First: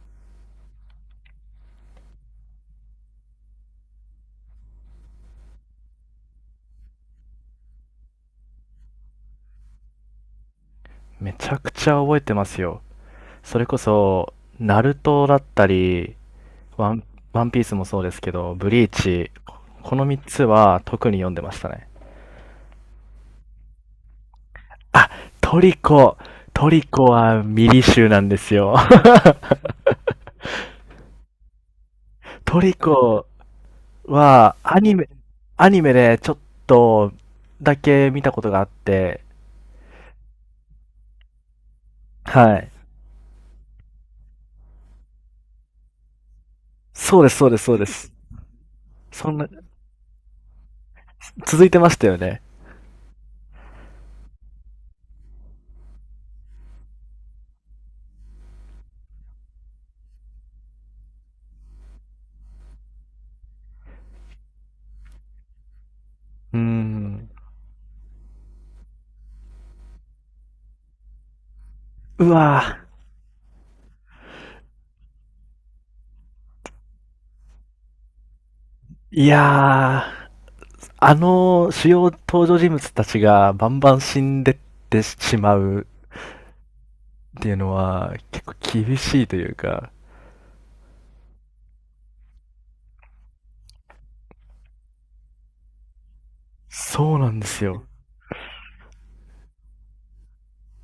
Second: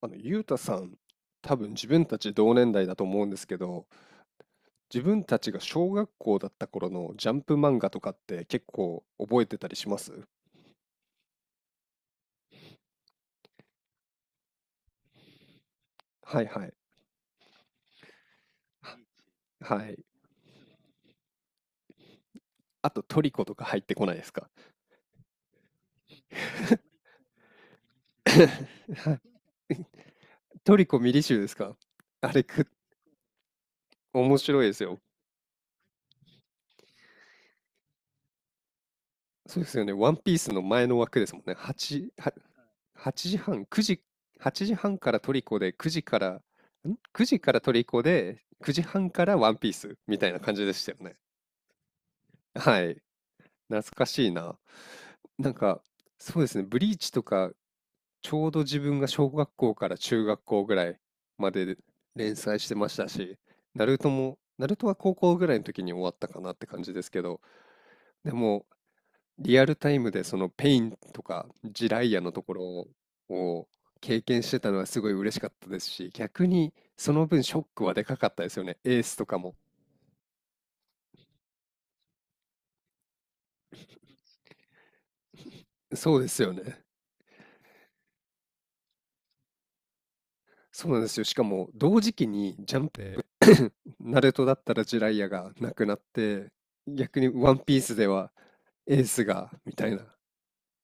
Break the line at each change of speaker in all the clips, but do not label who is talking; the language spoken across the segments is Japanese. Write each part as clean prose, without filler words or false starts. あの、ゆうたさん、多分自分たち同年代だと思うんですけど、自分たちが小学校だった頃のジャンプ漫画とかって結構覚えてたりします？
めちゃくちゃ覚えてますよ。それこそ、ナルトだったり、
はいはい。
ワン、ワンピースもそうですけど、ブリー
は
チ、
は
こ
い。
の3つは特に読んでましたね。
あとトリコとか入ってこないですか？
トリコ、トリコはミリ集なんですよ。
はい。トリコミリ集ですか？ あれ
ト
く、
リコ
面
は
白いで
ア
す
ニ
よ。
メ、アニメでちょっとだけ見たことがあって、
そうですよね。ワンピースの前の枠ですもんね。
はい。
8時半、9時、8時半からトリコで、
そう
9
です、
時
そう
か
で
ら
す、
ト
そう
リ
で
コ
す。
で、9時半か
そ
ら
んな、
ワンピースみたいな感じでしたよね。
続いてましたよね。
はい。懐かしいな。なんか、そうですね、ブリーチとか、ちょうど自分が小学校から中学校ぐらいまでで連載してましたし、ナルトも、ナルトは高校ぐらいの時に終わったかなっ
うー
て感じですけ
ん。
ど、でも、リアルタイムでそのペインとかジライア
う
のとこ
わぁ。
ろを経験してたのはすごい嬉しかったですし、逆にその分ショックはでかかったですよね、エースと
い
かも。
やー、あの主要登場人物たちがバンバン死んでってしまう
そうですよね。
っていうのは結構厳しいというか、
そうなんですよ。しかも同時期にジャンプ、で、ナルトだったらジライアがなくなって、
そ
逆
う
に
なんで
ワン
す
ピー
よ。
スではエースがみたいな、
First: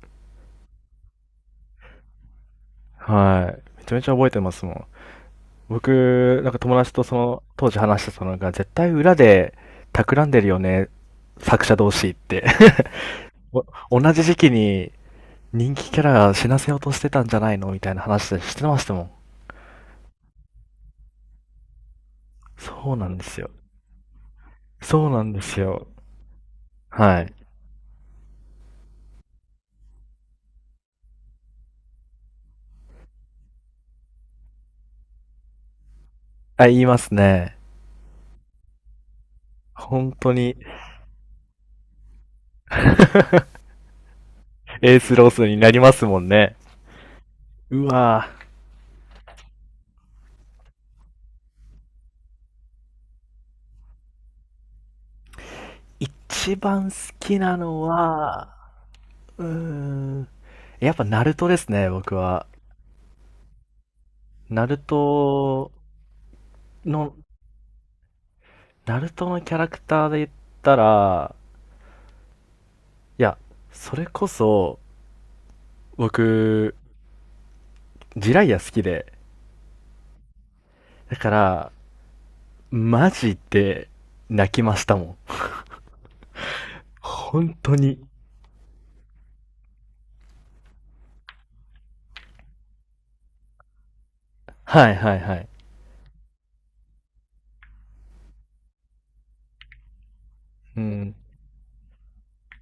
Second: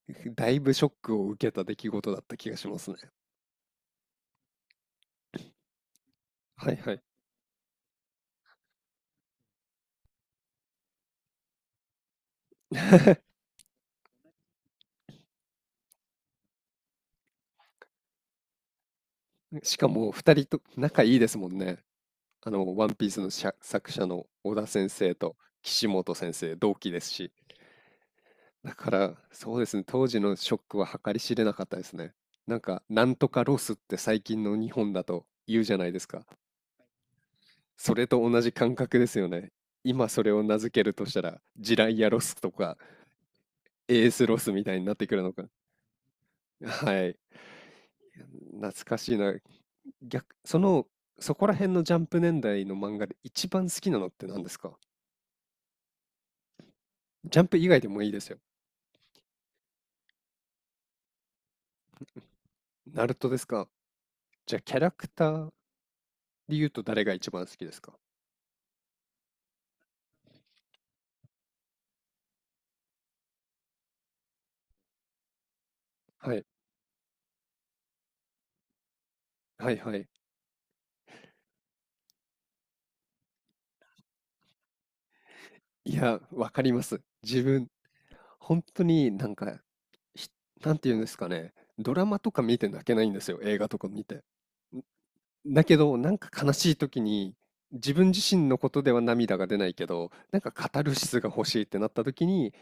だいぶショックを受けた出来事だった気がしますね。
はい。めちゃめちゃ覚えてますもん。僕、なんか
はい
友
は
達
い。
とその当時話してたのが、絶対裏で企んでるよね、作者同士って。お同じ時期に人気キャラが死なせようとしてたんじゃないのみたいな話でしてましたもん。
しかも2人と仲いいですもんね。あの、ワ
そ
ン
う
ピ
な
ー
ん
ス
で
の
すよ。
作者の小田先
そう
生
なん
と
です
岸
よ。
本先生、同期です
は
し。
い。
だから、そうですね、当時のショックは計り知れなかったですね。なんか、なんとかロスって最近の日本だと言うじゃないですか。
あ、言いますね。
それと同じ感覚ですよね。今
本
それ
当
を名
に
付けるとしたら、ジライアロスとか、エースロスみたいになっ
エー
てく
ス
る
ロ
の
ス
か。
になりますもんね。
はい。
うわぁ。
懐かしいな。逆、その、そこら辺のジャンプ年代の漫画で一番好きなのって何ですか？
一番好
ジ
き
ャン
な
プ以外
の
でもいいですよ。
は、うーん。やっぱナルトですね、僕は。
ナルトですか？じゃあ、
ナ
キ
ル
ャラクター
ト
で言うと誰が
の、
一番好きですか？
ナルトのキャラクターで言ったら、いや、それこそ、
はい。
僕、ジライア好きで。
はいはい。
だから、マジで泣きましたもん。
いや、わかります。自
本
分、
当に。
本当になんか、ひなんて言うんですかね。ドラマとか見て泣けないんですよ。映画とか見て。
はいはいはい。
だけど、なんか悲しい時に、自分自身のことでは涙が出ないけど、なんかカ
う
タルシ
ん。
スが欲しいってなった時に、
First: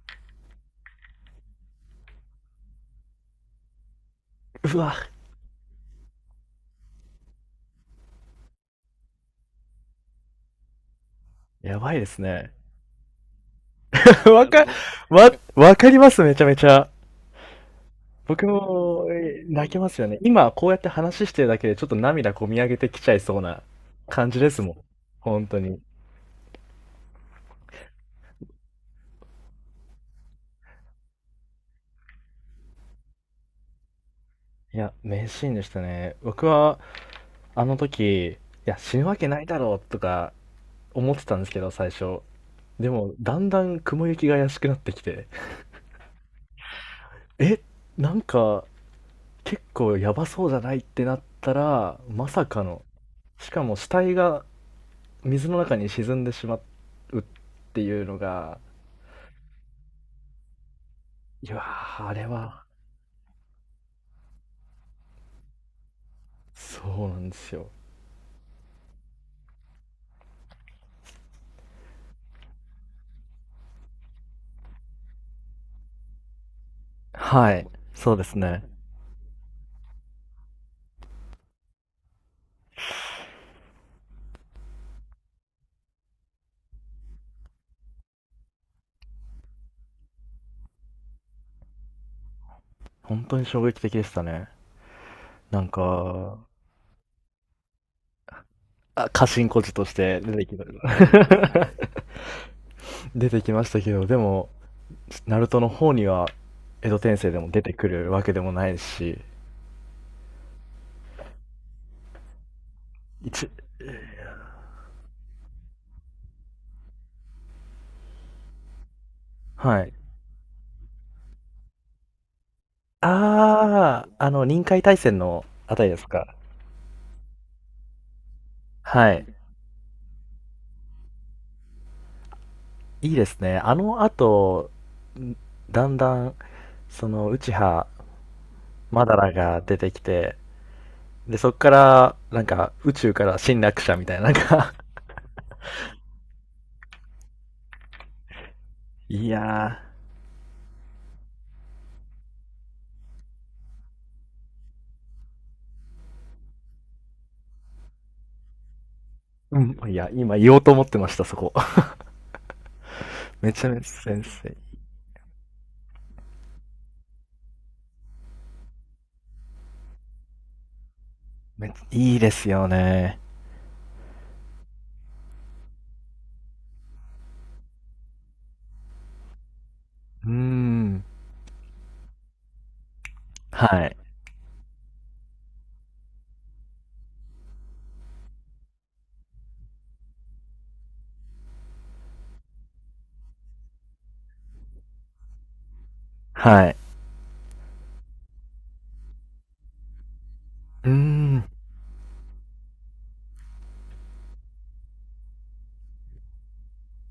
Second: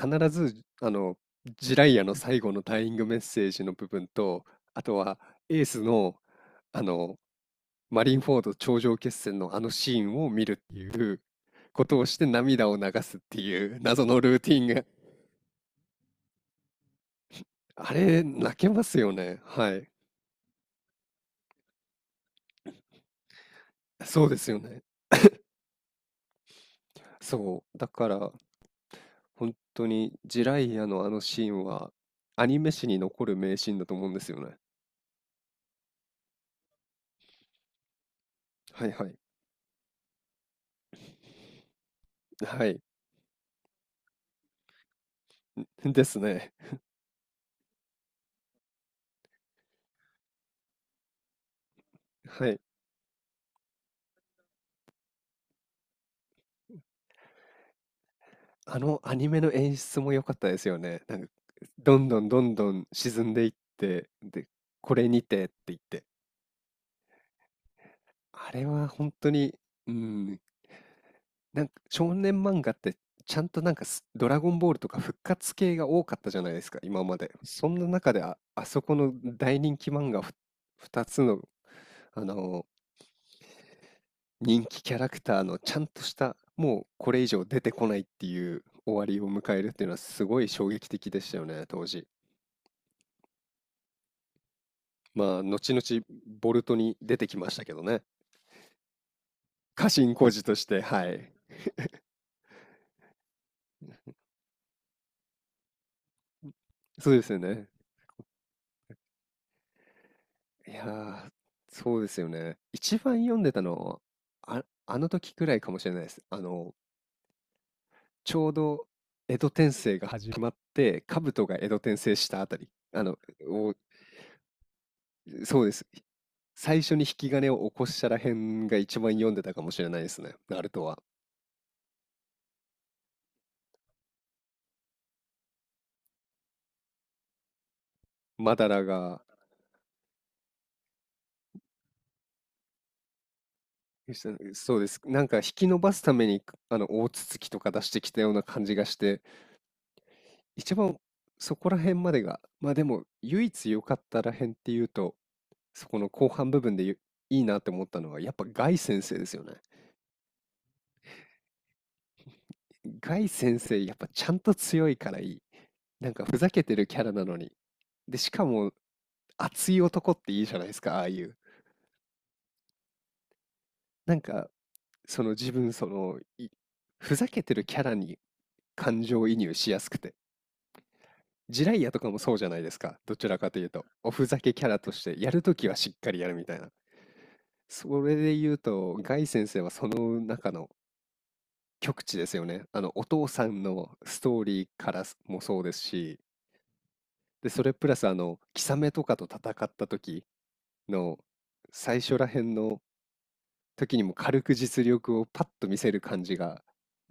必ず、あの、ジライアの最後のダイイングメッセージの部分と、
う
あ
わ、
とはエースの、あの、マリンフォード頂上決戦のあのシーンを見るっていう
や
こ
ば
と
い
を
で
し
す
て
ね。
涙を流すっていう謎の ルー
わ
ティ
か、
ンが、
わかります、めちゃめちゃ。
あれ、
僕
泣けます
も
よね。
泣
は
け
い。
ますよね。今こうやって話してるだけでちょっと涙こみ上げてきちゃいそうな
そう
感
で
じ
す
で
よ
すもん。
ね。
本当に。
そう。だから、本当にジライアのあのシーンはアニメ史に残る名シーンだと思うんですよね。
いや、名シーンでしたね。僕はあの時、いや、
はい
死ぬ
は
わ
い。
けないだろうとか思ってたんですけど、最初。
はい。
でも、だんだん雲行きが怪しくなってきて、
ですね。
え、なんか結構やばそうじゃないってなったら、まさ
はい。
かの、しかも死体が水の中に沈んでしまうっていうのが、
あのアニメの演出も良かったですよね。なんか、
いや
ど
ー、
ん
あ
ど
れ
んどん
は
どん沈んでいって、で、これにてって言って。
そうなんですよ。
あれは本当に、うん、なんか少年漫画ってちゃんとなんかドラゴンボールとか復活系が多かったじゃないですか、今まで。
は
そ
い。
んな中
そう
で
です
あ
ね。
そこの大人気漫画2つの、あの人気キャラクターのちゃんとした、もうこれ以上出てこないっていう終わりを迎えるっていうのはすごい衝撃的でしたよね、当時。
本当に衝撃的でしたね。
まあ、
なん
後々
か、
ボルトに出てきましたけどね。
あ過信小孤児と
家
し
臣
て
小
出
路
て
と
き
し
まし
て、はい。
た。 出てきましたけど、でも、ナルトの方には、江戸
そう
転
で
生
すよ
でも出
ね。
てくるわけでもないし、
いやー、そうですよね。一番読ん
一、
でたのは、あの時くらいかもしれないです。あの、ちょうど江戸転
はい。
生が始まって、兜が江戸転生したあたり、を
あー、あの、臨海大戦の
そうで
あた
す。
りですか。
最初に引き金を起こしたらへんが一
は
番読
い。
んでたかもしれないですね、ナルトは。
いいですね。あの後、んだんだん、その、内葉
マダラ
マダ
が、
ラが出てきて、で、そっから、なんか、宇宙から侵略者みたいな、なんか、
そうです。なんか引き伸ばすために、あの、大筒木とか出してきたような感じがし て、
いや
一番そこら辺までが、まあでも、唯一良かったらへんっていうと、そこの後半部分でいいなって思ったのは、やっぱガイ先生ですよね。
ー、うん、いや、今言おうと思ってました、そこ。
ガイ
め
先
ちゃめ
生、
ちゃ
やっぱ
先
ちゃんと
生。
強いからいい。なんかふざけてるキャラなのに。で、しかも熱い男っていいじゃないですか、ああいう。
めっちゃいいですよね。
なんか自分そのいふざけてるキャラに感情移入しやすくて、
うーん。
ジライアとかもそうじゃないですか？どちらかというと
はい。
おふざけキャラとしてやるときはしっかりやるみたいな。それで言うとガイ先生はその中の極致ですよね。あのお父さんのストーリーからもそうですし、
はい。
でそれプラスあのキサメとかと戦った時
うー
の
ん。
最初らへんの時にも軽く実力をパッと見せる感じが、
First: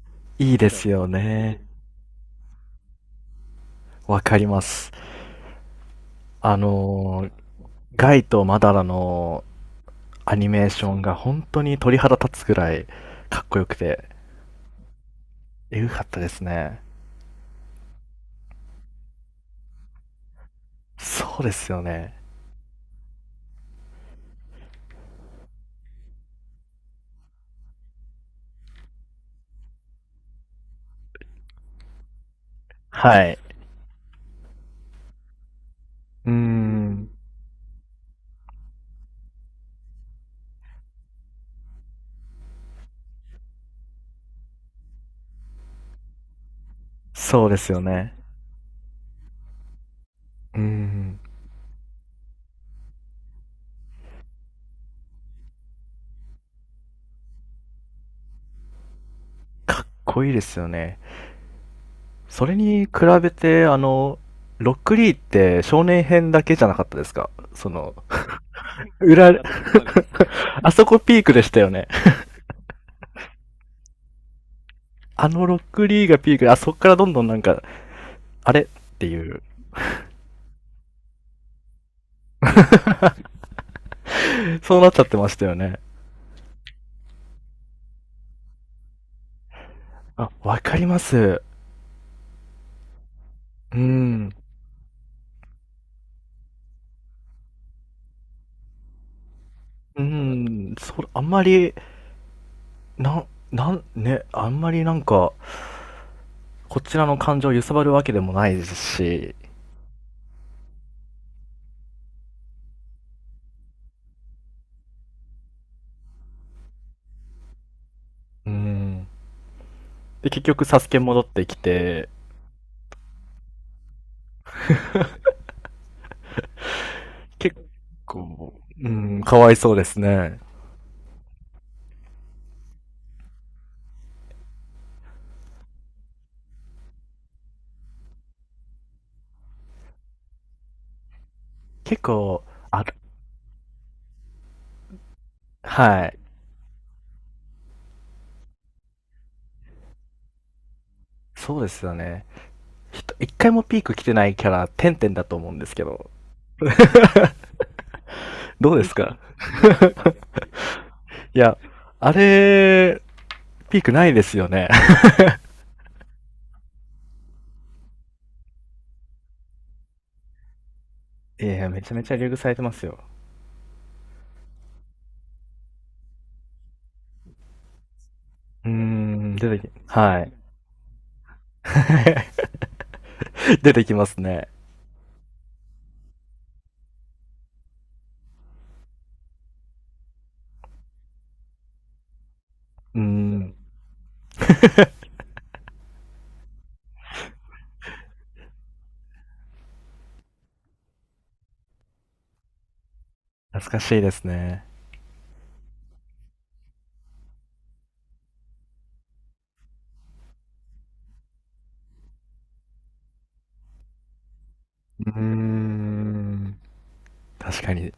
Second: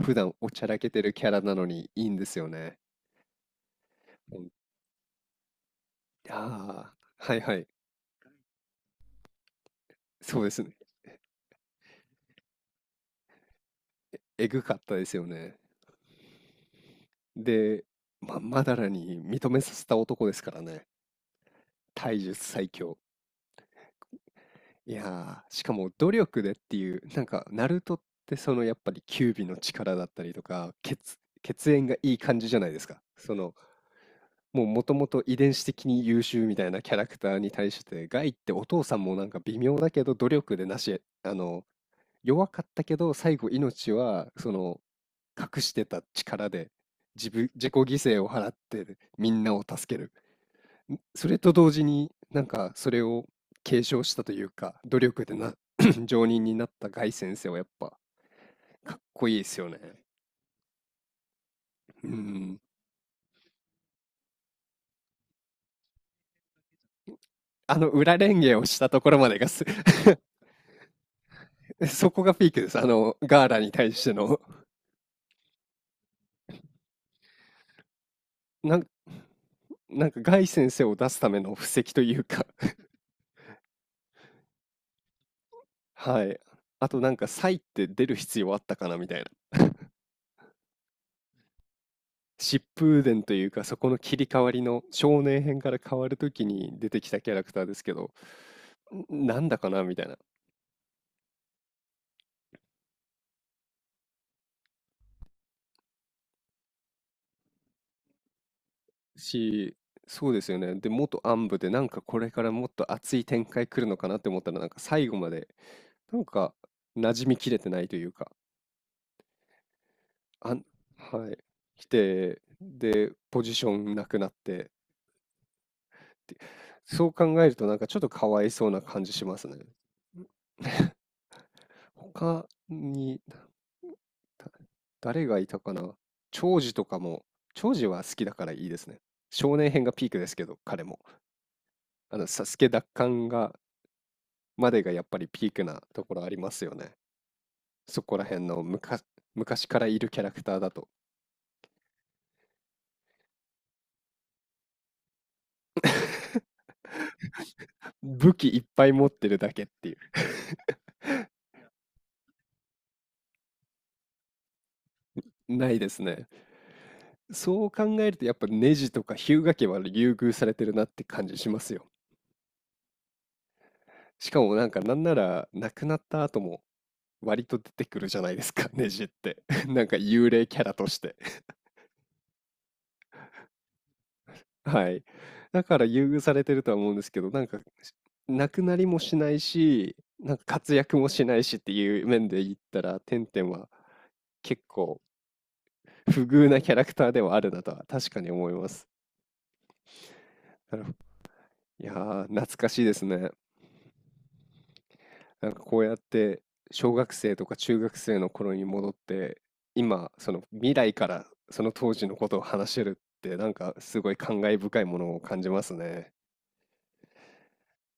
普段お
いい
ちゃ
で
らけ
す
て
よ
るキャラな
ね。
のにいいんですよね。
わか
う
り
ん、
ます。あ
ああ、
のー
はいはい、
ガイとマダラのア
そう
ニ
です
メー
ね。
ションが本当に鳥肌立つぐらいかっこよくて、
えぐかったですよね。
えぐかったですね。
で、まだらに認めさせた男ですからね。
そうですよね。
体術最強。いやー、しかも努力でっていう、なんか、ナルトってそのやっぱり九尾の力だったりとか、血縁がいい感じじゃないですか。
は
そ
い。
のもうもともと遺伝子的に優
うー
秀みたいなキャラ
ん。
クターに対して、ガイってお父さんもなんか微妙だけど努力でなし、あの、弱かったけど最後命はその隠してた力で
そうで
自
す
己
よ
犠
ね。
牲を払ってみんなを助ける。
うーん、
それと同時になんかそれを継承したというか、努力でな、上人になったガイ先生はやっぱかっこいいですよね。
濃いですよね。
う
それ
ん。
に比べて、あの、ロックリーって少年編だけじゃなかったですかそ
あの
の、
裏レンゲをしたところま
裏、あ
でが
あそこピークでしたよね。
そこがピークです。あの、ガーラに対しての。
あのロックリーがピークで、あそこからどんどんなんか、あれっ
なん、
ていう、
なんか、ガイ先生を出すための布石というか。
そうなっちゃってましたよ ね。
はい。あと、なんか、サイって出る必要あったかなみたいな。
あ、わかります。
疾風伝というか、そ
う
この切り
ん。
替わりの少年編から変わるときに出てきたキャラクターですけど、なんだかなみ
う
たいな。
ん、そ、あんまり、なん、なん、ね、あんまりなんか、こちらの感情を揺さばるわけでもないですし、
し、そうですよね。で、元暗部で、なんかこれからもっと熱い展開来るのかなって思ったら、なんか最後まで、なんか馴染みきれてないというか、
うん。で、結
あん
局、サスケ戻っ
はい。
てき
来
て、
て、で、ポジションなくなって、って、そう考える
結
となんかちょっとかわい
構、
そうな
う
感じ
ん、
しま
か
す
わい
ね。
そうですね。
他に、だ誰がいたかな。長司とかも、長司は好きだからいいですね。少年編がピークですけど、彼も。
結
あの、s a
構、
s 奪
あ、
還までがやっぱりピークなと
は
こ
い。
ろありますよね。そこら辺の昔昔からいるキャラクターだと。
そうですよね。ひと一回もピーク来てないキャラ、てんてんだと思うんですけど、
武器いっ
どうで
ぱい
す
持っ
か？
てるだけっていう。
いや、あれ、ピークないですよね。
ないですね。そう考えるとやっぱネジとか日向家は優遇されてるなって感じ
い
しま
や、
す
め
よ。
ちゃめちゃ流遇されてますよ。
しかもなんかなんなら亡くなった後も割と出てくるじゃないです
う
か、
ー
ネジっ
ん、
て。
出 てき、
なんか
は
幽
い。
霊キャラとして。
出てきますね。
はい。だから優遇されてるとは思うんですけど、なんか亡くなりもしないし、なんか活躍もしないしっていう面で言った
う
ら、
ー
テンテン
ん、
は結構不遇なキャラクターではあるなとは確かに思います。なるほど。いやー、懐かしいですね。
懐かしいですね。
なんかこうやって小学生とか中学生の頃に戻って今その未来からその当時のことを話せるってなんかすごい感慨深いも
うー
のを感じますね。
ん。確かに。